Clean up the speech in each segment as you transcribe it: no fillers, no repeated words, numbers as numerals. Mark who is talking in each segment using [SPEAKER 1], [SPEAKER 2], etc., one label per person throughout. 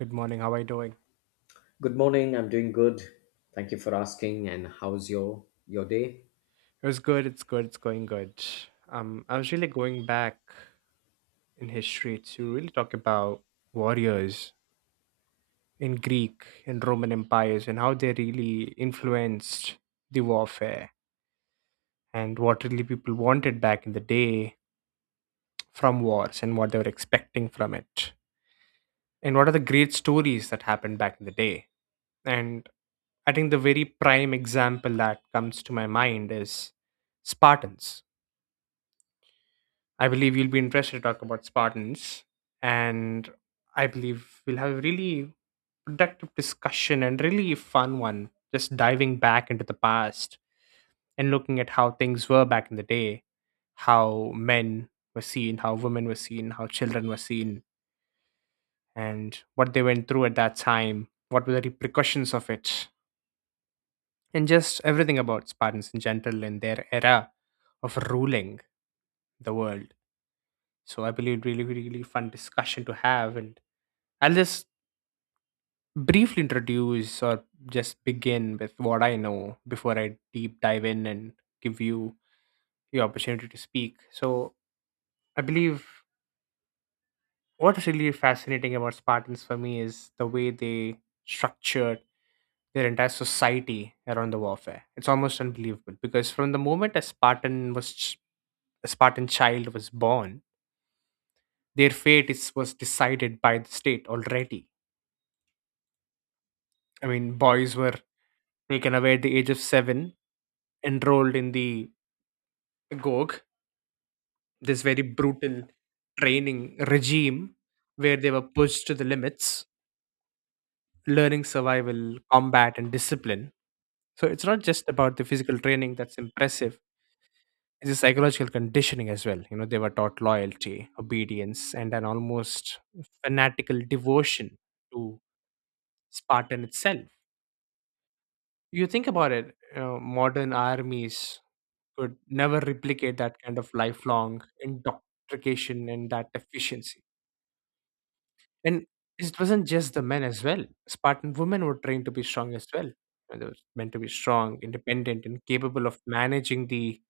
[SPEAKER 1] Good morning. How are you doing?
[SPEAKER 2] Good morning. I'm doing good. Thank you for asking. And how's your day?
[SPEAKER 1] It was good. It's good. It's going good. I was really going back in history to really talk about warriors in Greek and Roman empires and how they really influenced the warfare and what really people wanted back in the day from wars and what they were expecting from it and what are the great stories that happened back in the day. And I think the very prime example that comes to my mind is Spartans. I believe you'll be interested to talk about Spartans, and I believe we'll have a really productive discussion and really fun one, just diving back into the past and looking at how things were back in the day, how men were seen, how women were seen, how children were seen, and what they went through at that time, what were the repercussions of it, and just everything about Spartans in general and their era of ruling the world. So I believe really, really fun discussion to have, and I'll just briefly introduce or just begin with what I know before I deep dive in and give you the opportunity to speak. So, I believe what's really fascinating about Spartans for me is the way they structured their entire society around the warfare. It's almost unbelievable because from the moment a Spartan child was born, their fate was decided by the state already. I mean, boys were taken away at the age of 7, enrolled in the Gog, this very brutal training regime where they were pushed to the limits, learning survival, combat, and discipline. So it's not just about the physical training that's impressive, it's the psychological conditioning as well. They were taught loyalty, obedience, and an almost fanatical devotion to Spartan itself. You think about it, modern armies could never replicate that kind of lifelong indoctrination and that efficiency. And it wasn't just the men as well. Spartan women were trained to be strong as well. And they were meant to be strong, independent, and capable of managing the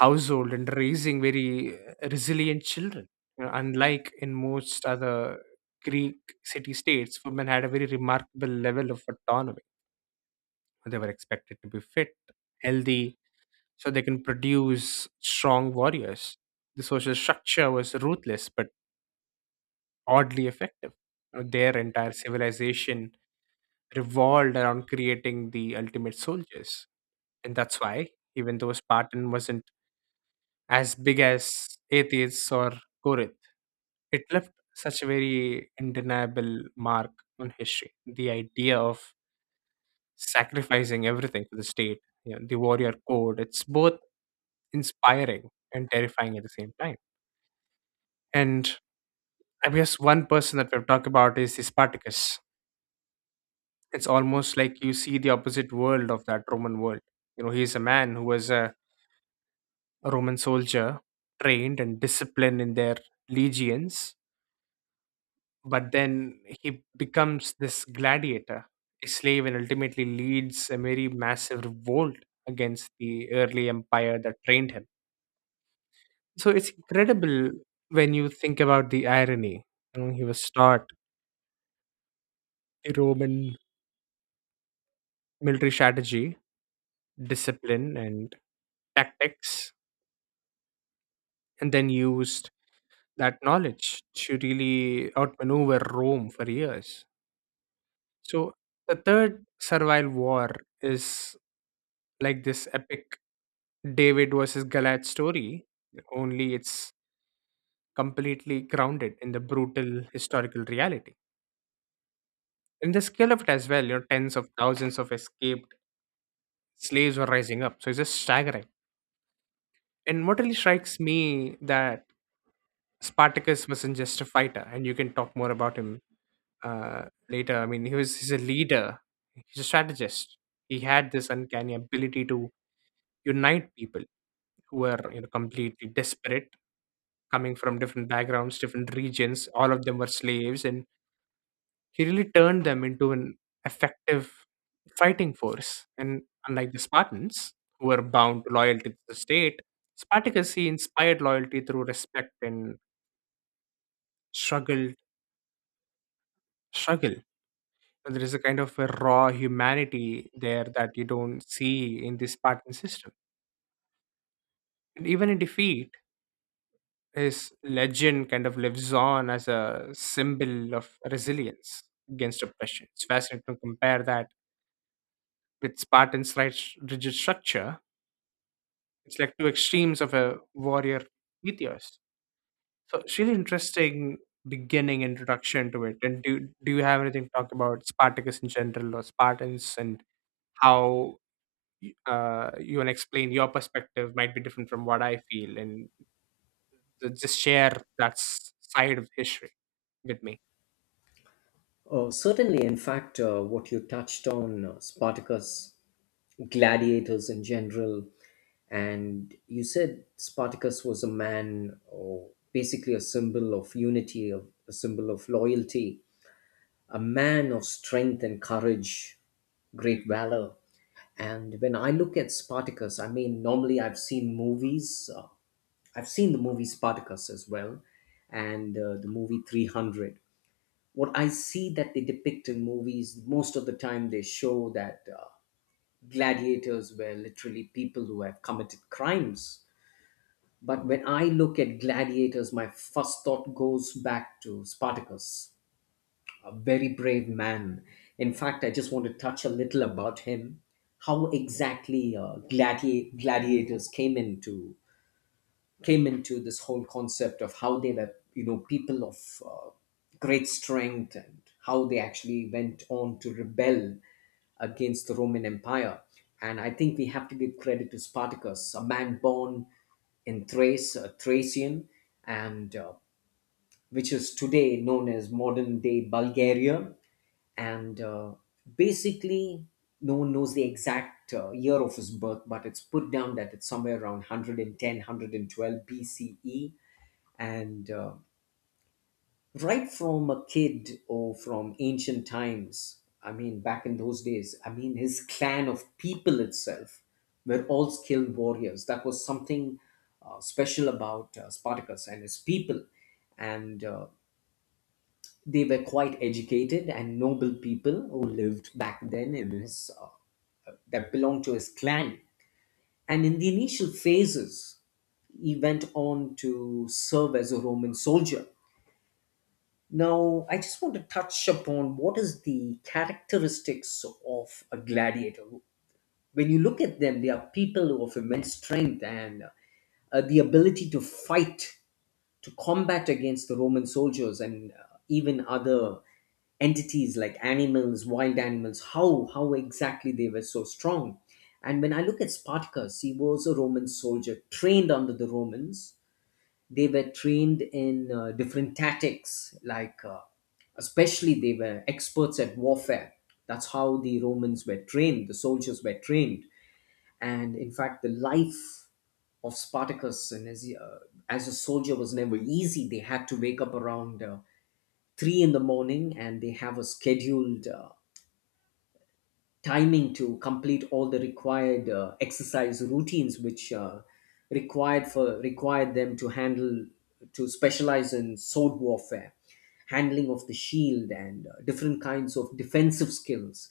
[SPEAKER 1] household and raising very resilient children. Unlike in most other Greek city states, women had a very remarkable level of autonomy. They were expected to be fit, healthy, so they can produce strong warriors. The social structure was ruthless but oddly effective. Their entire civilization revolved around creating the ultimate soldiers. And that's why, even though Spartan wasn't as big as Athens or Corinth, it left such a very undeniable mark on history. The idea of sacrificing everything for the state, the warrior code, it's both inspiring and terrifying at the same time. And I guess one person that we've talked about is the Spartacus. It's almost like you see the opposite world of that Roman world. He's a man who was a Roman soldier, trained and disciplined in their legions, but then he becomes this gladiator, a slave, and ultimately leads a very massive revolt against the early empire that trained him. So it's incredible when you think about the irony. He was taught the Roman military strategy, discipline, and tactics, and then used that knowledge to really outmaneuver Rome for years. So the third Servile War is like this epic David versus Goliath story, only it's completely grounded in the brutal historical reality. In the scale of it as well, tens of thousands of escaped slaves were rising up. So it's just staggering. And what really strikes me that Spartacus wasn't just a fighter, and you can talk more about him uh, later. I mean, he's a leader. He's a strategist. He had this uncanny ability to unite people who were completely desperate, coming from different backgrounds, different regions. All of them were slaves, and he really turned them into an effective fighting force. And unlike the Spartans, who were bound to loyalty to the state, Spartacus, he inspired loyalty through respect and struggle struggle. And there is a kind of a raw humanity there that you don't see in the Spartan system, and even in defeat his legend kind of lives on as a symbol of resilience against oppression. It's fascinating to compare that with Spartan's right, rigid structure. It's like two extremes of a warrior ethos. So it's really interesting beginning introduction to it. And do you have anything to talk about Spartacus in general or Spartans, and how you want to explain your perspective might be different from what I feel, and just share that side of history with me.
[SPEAKER 2] Oh, certainly. In fact, what you touched on Spartacus, gladiators in general, and you said Spartacus was a man, or basically a symbol of unity, of a symbol of loyalty, a man of strength and courage, great valor. And when I look at Spartacus, I mean, normally I've seen movies. I've seen the movie Spartacus as well, and the movie 300. What I see that they depict in movies, most of the time they show that gladiators were literally people who have committed crimes. But when I look at gladiators, my first thought goes back to Spartacus, a very brave man. In fact, I just want to touch a little about him, how exactly gladiators came into this whole concept of how they were, you know, people of uh, great strength and how they actually went on to rebel against the Roman Empire. And I think we have to give credit to Spartacus, a man born in Thrace, a Thracian, and which is today known as modern day Bulgaria. And basically, no one knows the exact year of his birth, but it's put down that it's somewhere around 110, 112 BCE, and right from a kid or from ancient times, I mean, back in those days, I mean, his clan of people itself were all skilled warriors. That was something special about Spartacus and his people. And they were quite educated and noble people who lived back then in his that belonged to his clan. And in the initial phases, he went on to serve as a Roman soldier. Now, I just want to touch upon what is the characteristics of a gladiator. When you look at them, they are people of immense strength and the ability to fight, to combat against the Roman soldiers and even other entities like animals, wild animals. How exactly they were so strong? And when I look at Spartacus, he was a Roman soldier trained under the Romans. They were trained in different tactics, like especially they were experts at warfare. That's how the Romans were trained, the soldiers were trained. And in fact, the life of Spartacus as a soldier was never easy. They had to wake up around 3 in the morning, and they have a scheduled timing to complete all the required exercise routines, which required them to handle, to specialize in sword warfare, handling of the shield and different kinds of defensive skills.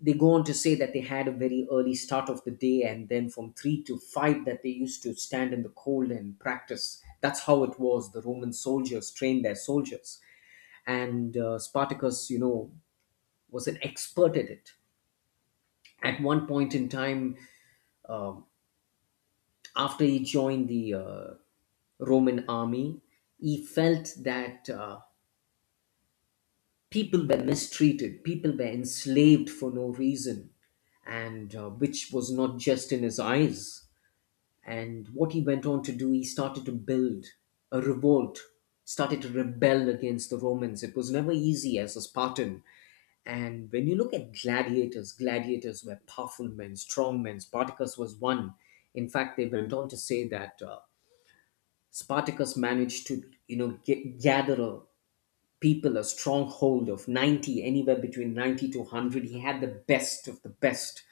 [SPEAKER 2] They go on to say that they had a very early start of the day, and then from 3 to 5 that they used to stand in the cold and practice. That's how it was, the Roman soldiers trained their soldiers. And Spartacus, you know, was an expert at it. At one point in time, uh, after he joined the Roman army, he felt that people were mistreated, people were enslaved for no reason, and which was not just in his eyes. And what he went on to do, he started to build a revolt, started to rebel against the Romans. It was never easy as a Spartan. And when you look at gladiators, gladiators were powerful men, strong men. Spartacus was one. In fact, they went on to say that Spartacus managed to, you know, gather a stronghold of 90, anywhere between 90 to 100. He had the best of the best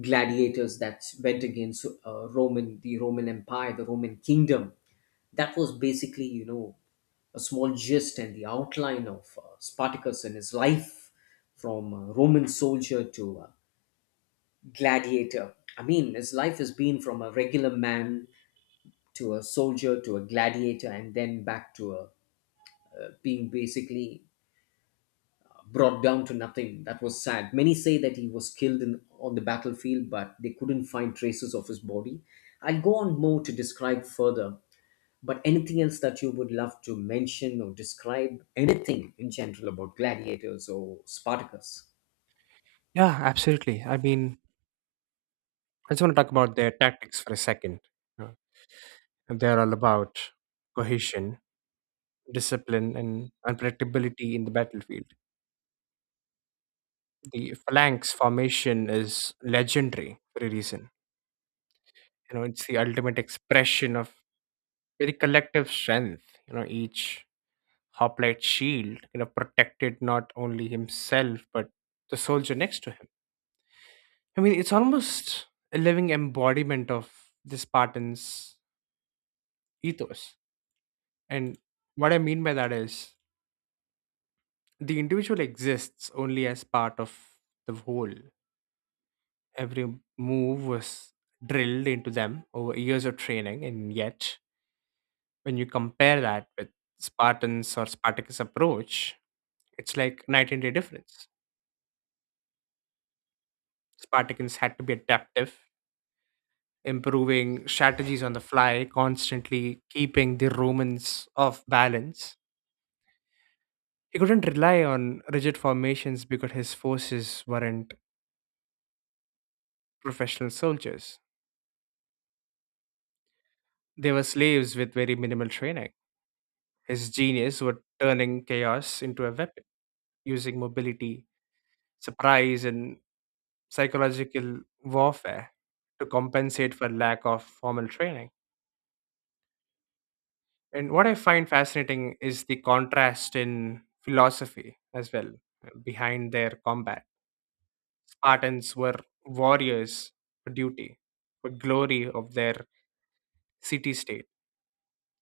[SPEAKER 2] gladiators that went against the Roman Empire, the Roman Kingdom. That was basically, you know, a small gist and the outline of Spartacus and his life, from a Roman soldier to gladiator. I mean, his life has been from a regular man to a soldier to a gladiator and then back to being basically brought down to nothing. That was sad. Many say that he was killed on the battlefield, but they couldn't find traces of his body. I'll go on more to describe further, but anything else that you would love to mention or describe, anything in general about gladiators or Spartacus?
[SPEAKER 1] Yeah, absolutely. I mean, I just want to talk about their tactics for a second. Uh, And they're all about cohesion, discipline, and unpredictability in the battlefield. The phalanx formation is legendary for a reason. It's the ultimate expression of very collective strength. Each hoplite shield, protected not only himself, but the soldier next to him. I mean, it's almost a living embodiment of the Spartans' ethos. And what I mean by that is the individual exists only as part of the whole. Every move was drilled into them over years of training, and yet when you compare that with Spartans or Spartacus' approach, it's like night and day difference. Spartacans had to be adaptive, improving strategies on the fly, constantly keeping the Romans off balance. He couldn't rely on rigid formations because his forces weren't professional soldiers. They were slaves with very minimal training. His genius was turning chaos into a weapon, using mobility, surprise, and psychological warfare to compensate for lack of formal training. And what I find fascinating is the contrast in philosophy as well, behind their combat. Spartans were warriors for duty, for glory of their city state.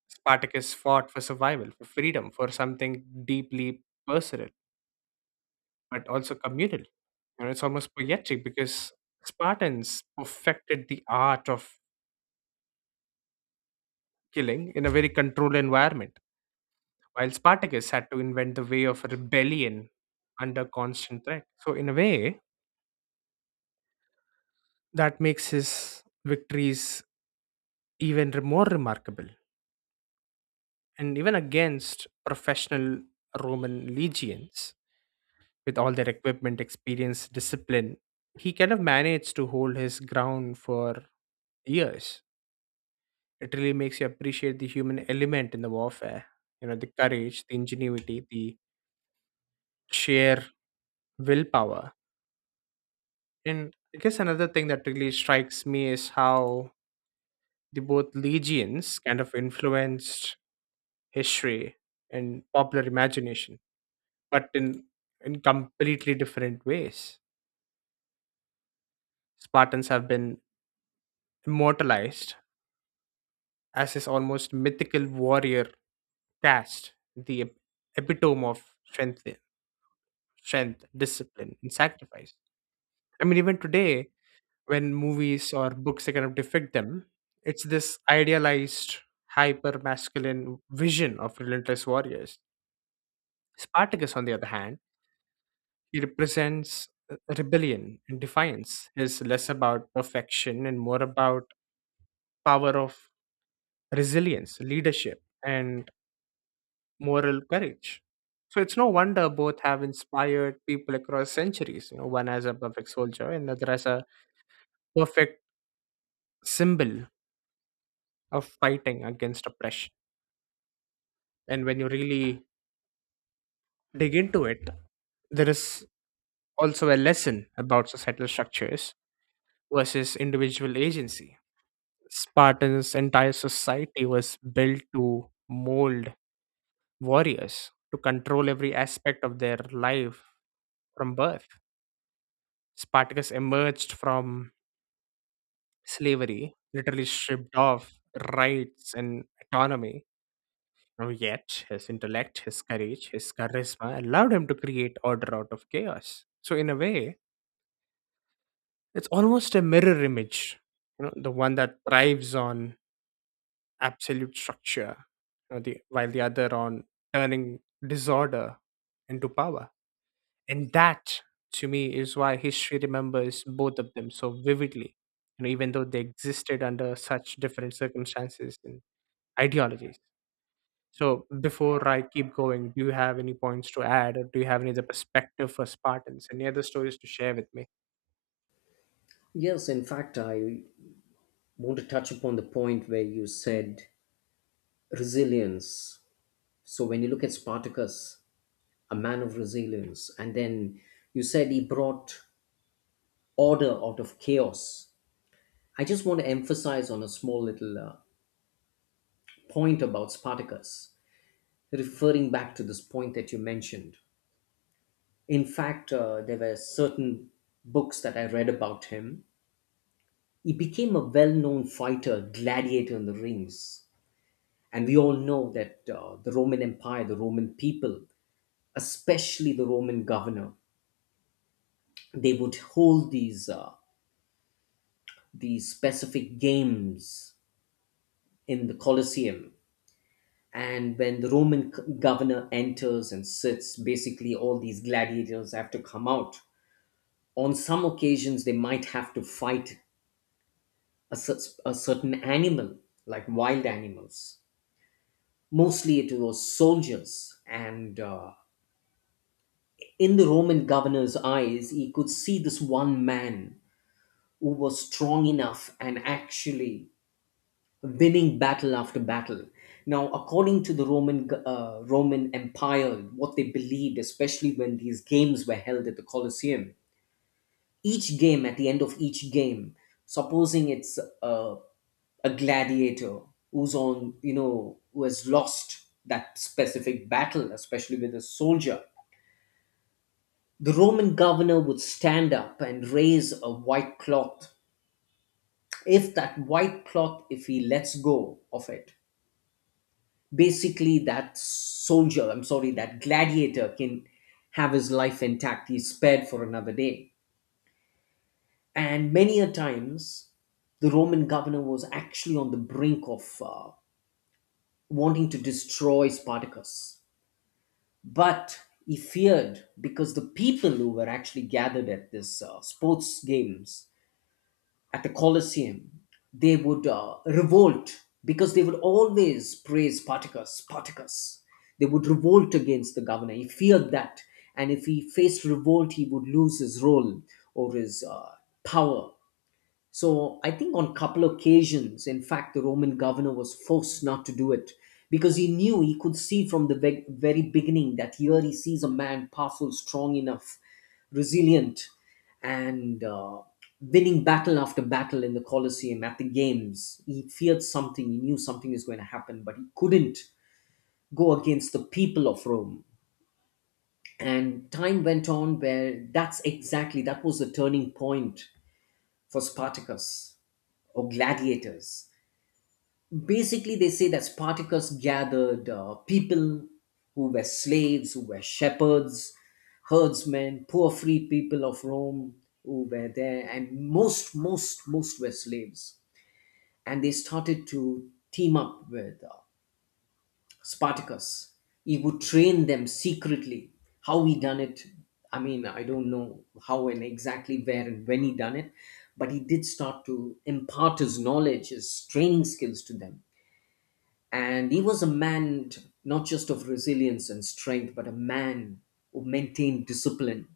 [SPEAKER 1] Spartacus fought for survival, for freedom, for something deeply personal but also communal. It's almost poetic because Spartans perfected the art of killing in a very controlled environment, while Spartacus had to invent the way of rebellion under constant threat. So, in a way, that makes his victories even more remarkable. And even against professional Roman legions, with all their equipment, experience, discipline, he kind of managed to hold his ground for years. It really makes you appreciate the human element in the warfare. The courage, the ingenuity, the sheer willpower. And I guess another thing that really strikes me is how the both legions kind of influenced history and popular imagination, but in completely different ways. Spartans have been immortalized as this almost mythical warrior caste, the epitome of strength, discipline, and sacrifice. I mean, even today, when movies or books they kind of depict them, it's this idealized, hyper masculine vision of relentless warriors. Spartacus, on the other hand, he represents rebellion and defiance. He's less about perfection and more about power of resilience, leadership, and moral courage. So it's no wonder both have inspired people across centuries. One as a perfect soldier and another as a perfect symbol of fighting against oppression. And when you really dig into it, there is also a lesson about societal structures versus individual agency. Spartans' entire society was built to mold warriors, to control every aspect of their life from birth. Spartacus emerged from slavery, literally stripped off rights and autonomy. Now, yet, his intellect, his courage, his charisma allowed him to create order out of chaos. So, in a way, it's almost a mirror image, the one that thrives on absolute structure, while the other on turning disorder into power. And that, to me, is why history remembers both of them so vividly, even though they existed under such different circumstances and ideologies. So before I keep going, do you have any points to add, or do you have any other perspective for Spartans? Any other stories to share with me?
[SPEAKER 2] Yes, in fact, I want to touch upon the point where you said resilience. So when you look at Spartacus, a man of resilience, and then you said he brought order out of chaos. I just want to emphasize on a small little point about Spartacus, referring back to this point that you mentioned. In fact, there were certain books that I read about him. He became a well known fighter, gladiator in the rings. And we all know that the Roman Empire, the Roman people, especially the Roman governor, they would hold these, the specific games in the Colosseum. And when the governor enters and sits, basically all these gladiators have to come out. On some occasions, they might have to fight a, cer- a certain animal, like wild animals. Mostly it was soldiers. And in the Roman governor's eyes, he could see this one man who was strong enough and actually winning battle after battle. Now, according to the Roman Empire, what they believed, especially when these games were held at the Colosseum, each game at the end of each game, supposing it's a gladiator who's on, you know, who has lost that specific battle, especially with a soldier, the Roman governor would stand up and raise a white cloth. If that white cloth, if he lets go of it, basically that soldier, I'm sorry, that gladiator can have his life intact, he's spared for another day. And many a times the Roman governor was actually on the brink of wanting to destroy Spartacus, but he feared, because the people who were actually gathered at this sports games at the Colosseum, they would revolt, because they would always praise Spartacus. Spartacus. They would revolt against the governor. He feared that, and if he faced revolt, he would lose his role or his power. So I think on couple occasions, in fact, the Roman governor was forced not to do it, because he knew, he could see from the very beginning that here he sees a man powerful, strong enough, resilient, and winning battle after battle in the Colosseum at the games. He feared something. He knew something is going to happen, but he couldn't go against the people of Rome. And time went on where that was the turning point for Spartacus or gladiators. Basically, they say that Spartacus gathered people who were slaves, who were shepherds, herdsmen, poor free people of Rome who were there, and most were slaves. And they started to team up with Spartacus. He would train them secretly. How he done it, I mean, I don't know how and exactly where and when he done it, but he did start to impart his knowledge, his training skills to them. And he was a man not just of resilience and strength, but a man who maintained discipline,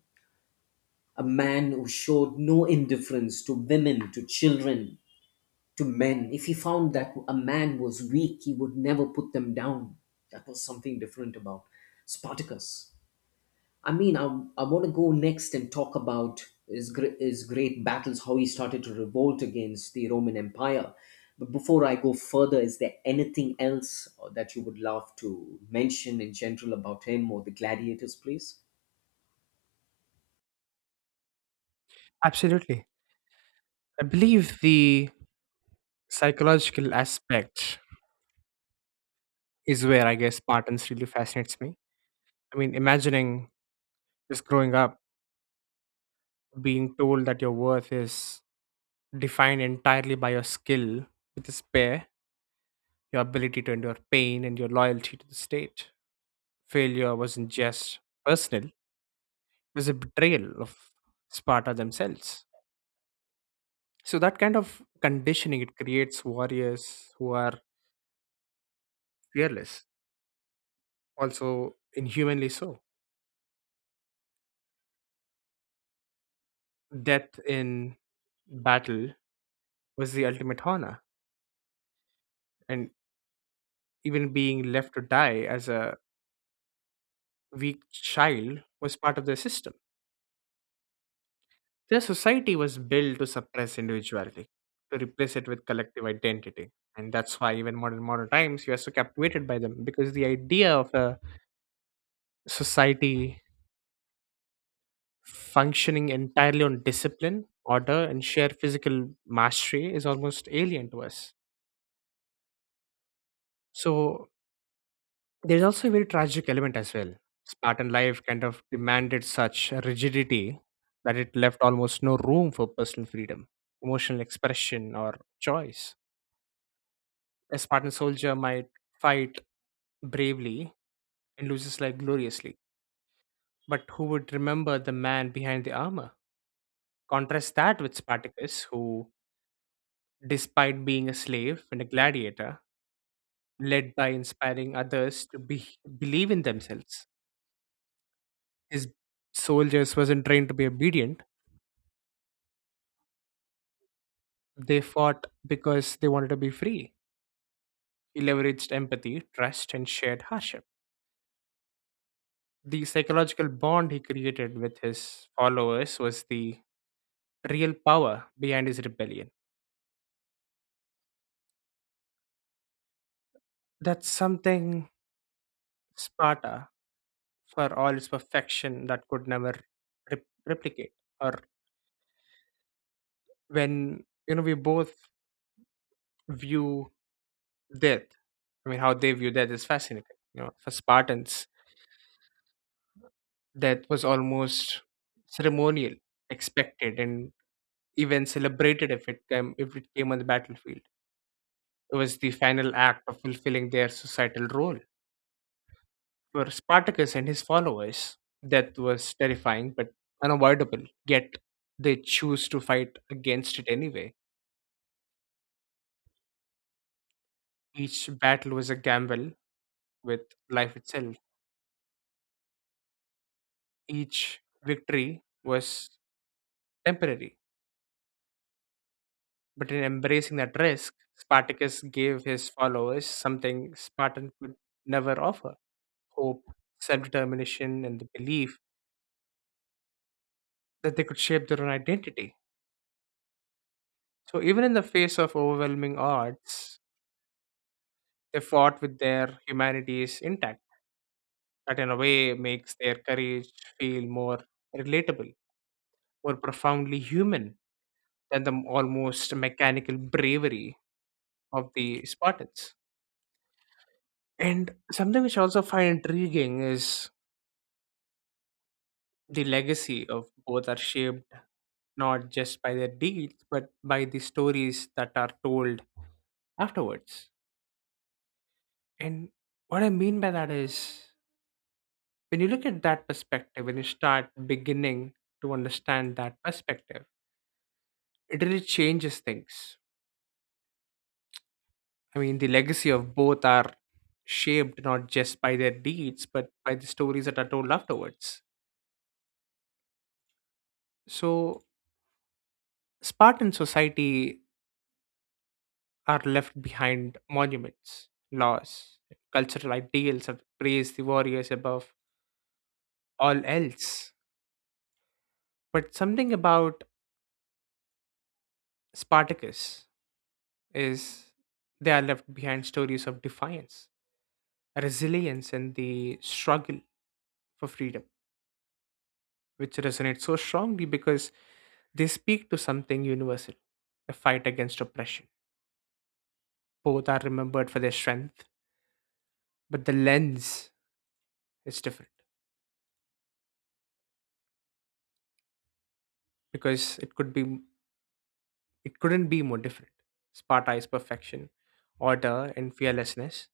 [SPEAKER 2] a man who showed no indifference to women, to children, to men. If he found that a man was weak, he would never put them down. That was something different about Spartacus. I mean, I want to go next and talk about his great battles, how he started to revolt against the Roman Empire. But before I go further, is there anything else that you would love to mention in general about him or the gladiators, please?
[SPEAKER 1] Absolutely. I believe the psychological aspect is where I guess Spartans really fascinates me. I mean, imagining just growing up being told that your worth is defined entirely by your skill with a spare, your ability to endure pain, and your loyalty to the state. Failure wasn't just personal, it was a betrayal of Sparta themselves. So that kind of conditioning, it creates warriors who are fearless, also inhumanly so. Death in battle was the ultimate honor, and even being left to die as a weak child was part of their system. Their society was built to suppress individuality, to replace it with collective identity. And that's why even modern times you are so captivated by them, because the idea of a society functioning entirely on discipline, order, and sheer physical mastery is almost alien to us. So there's also a very tragic element as well. Spartan life kind of demanded such rigidity that it left almost no room for personal freedom, emotional expression, or choice. A Spartan soldier might fight bravely and lose his life gloriously, but who would remember the man behind the armor? Contrast that with Spartacus, who, despite being a slave and a gladiator, led by inspiring others to be, believe in themselves. His soldiers wasn't trained to be obedient. They fought because they wanted to be free. He leveraged empathy, trust, and shared hardship. The psychological bond he created with his followers was the real power behind his rebellion. That's something Sparta, for all its perfection, that could never replicate. Or when you know we both view death I mean, how they view that is fascinating. You know, for Spartans, death was almost ceremonial, expected, and even celebrated if it came on the battlefield. It was the final act of fulfilling their societal role. For Spartacus and his followers, death was terrifying but unavoidable. Yet they choose to fight against it anyway. Each battle was a gamble with life itself. Each victory was temporary. But in embracing that risk, Spartacus gave his followers something Spartan could never offer hope, self determination, and the belief that they could shape their own identity. So, even in the face of overwhelming odds, they fought with their humanities intact. That, in a way, makes their courage feel more relatable, more profoundly human than the almost mechanical bravery of the Spartans. And something which I also find intriguing is the legacy of both are shaped not just by their deeds, but by the stories that are told afterwards. And what I mean by that is when you look at that perspective, when you start beginning to understand that perspective, it really changes things. I mean, the legacy of both are shaped not just by their deeds, but by the stories that are told afterwards. So, Spartan society are left behind monuments, laws, cultural ideals that praise the warriors above all else. But something about Spartacus is they are left behind stories of defiance, resilience, and the struggle for freedom, which resonate so strongly because they speak to something universal the fight against oppression. Both are remembered for their strength, but the lens is different because it couldn't be more different. Sparta is perfection, order, and fearlessness.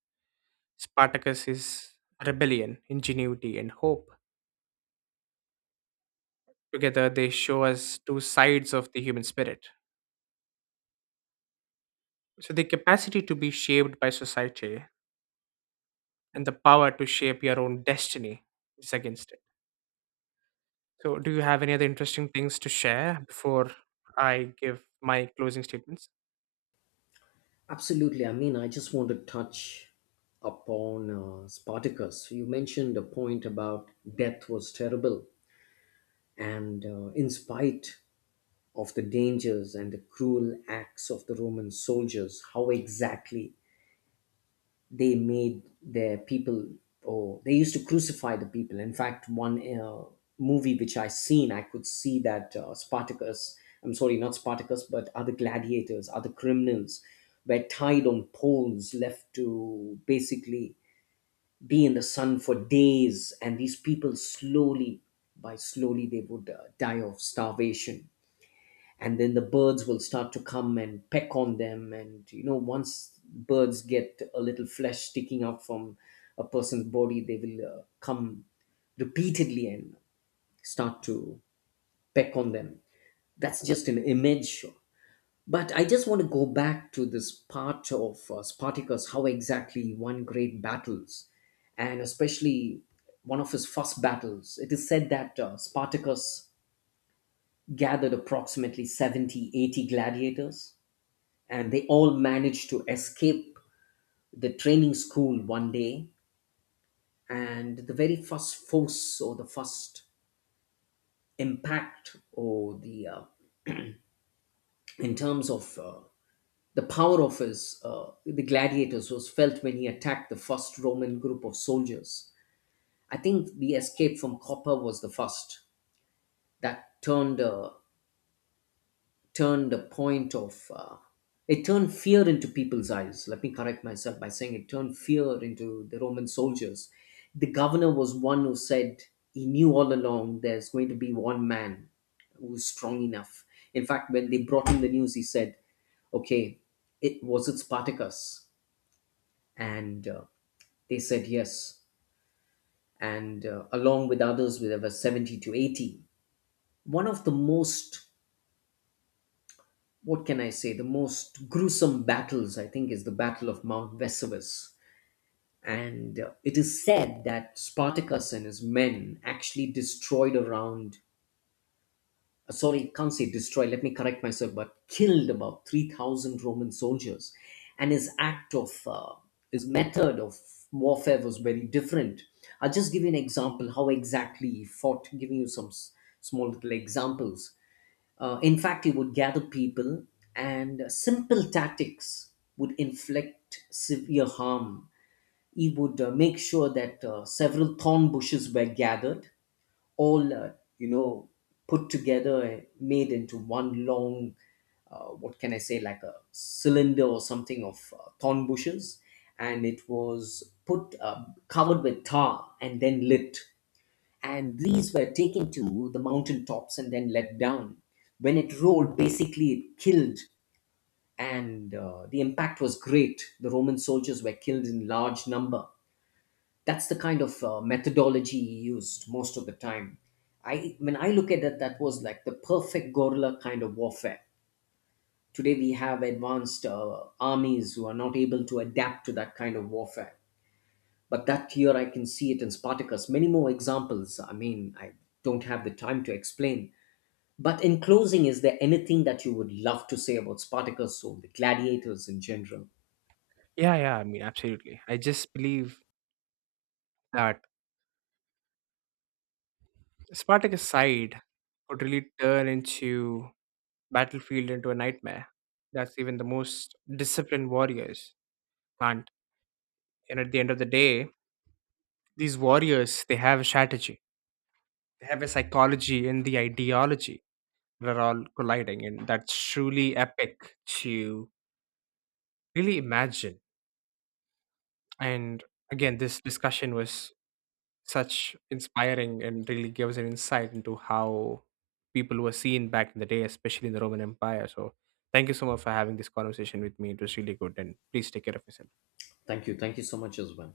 [SPEAKER 1] Spartacus is rebellion, ingenuity, and hope. Together, they show us two sides of the human spirit. So, the capacity to be shaped by society and the power to shape your own destiny is against it. So, do you have any other interesting things to share before I give my closing statements?
[SPEAKER 2] Absolutely. I mean, I just want to touch upon Spartacus. You mentioned a point about death was terrible, and in spite of the dangers and the cruel acts of the Roman soldiers, how exactly they made their people or they used to crucify the people. In fact, one movie which I seen, I could see that Spartacus, I'm sorry, not Spartacus, but other gladiators, other criminals, were tied on poles, left to basically be in the sun for days. And these people, slowly by slowly, they would die of starvation. And then the birds will start to come and peck on them. And once birds get a little flesh sticking out from a person's body, they will come repeatedly and start to peck on them. That's just an image. But I just want to go back to this part of Spartacus, how exactly he won great battles. And especially one of his first battles, it is said that Spartacus gathered approximately 70, 80 gladiators, and they all managed to escape the training school one day. And the very first force, or the first impact, or the in terms of the power of his the gladiators was felt when he attacked the first Roman group of soldiers. I think the escape from Copper was the first that turned a point of it turned fear into people's eyes. Let me correct myself by saying it turned fear into the Roman soldiers. The governor was one who said he knew all along there's going to be one man who's strong enough. In fact, when they brought him the news, he said, okay, it was it Spartacus? And they said yes. And along with others, there were 70 to 80. One of the most, what can I say, the most gruesome battles, I think, is the Battle of Mount Vesuvius. And it is said that Spartacus and his men actually destroyed around, can't say destroy, let me correct myself, but killed about 3,000 Roman soldiers. And his his method of warfare was very different. I'll just give you an example how exactly he fought, giving you some small little examples. In fact, he would gather people, and simple tactics would inflict severe harm. He would make sure that several thorn bushes were gathered, all you know, put together, made into one long, what can I say, like a cylinder or something of thorn bushes, and it was put covered with tar and then lit, and these were taken to the mountaintops and then let down. When it rolled, basically it killed, and the impact was great. The Roman soldiers were killed in large number. That's the kind of methodology he used most of the time. I When I look at it, that was like the perfect guerrilla kind of warfare. Today we have advanced armies who are not able to adapt to that kind of warfare. But that here I can see it in Spartacus. Many more examples. I mean, I don't have the time to explain. But in closing, is there anything that you would love to say about Spartacus or the gladiators in general?
[SPEAKER 1] Yeah, yeah, I mean, absolutely. I just believe that Spartacus side would really turn into battlefield into a nightmare. That's even the most disciplined warriors can't. And at the end of the day, these warriors, they have a strategy, they have a psychology and the ideology that are all colliding. And that's truly epic to really imagine. And again, this discussion was such inspiring and really gives an insight into how people were seen back in the day, especially in the Roman Empire. So thank you so much for having this conversation with me. It was really good. And please take care of yourself.
[SPEAKER 2] Thank you. Thank you so much as well.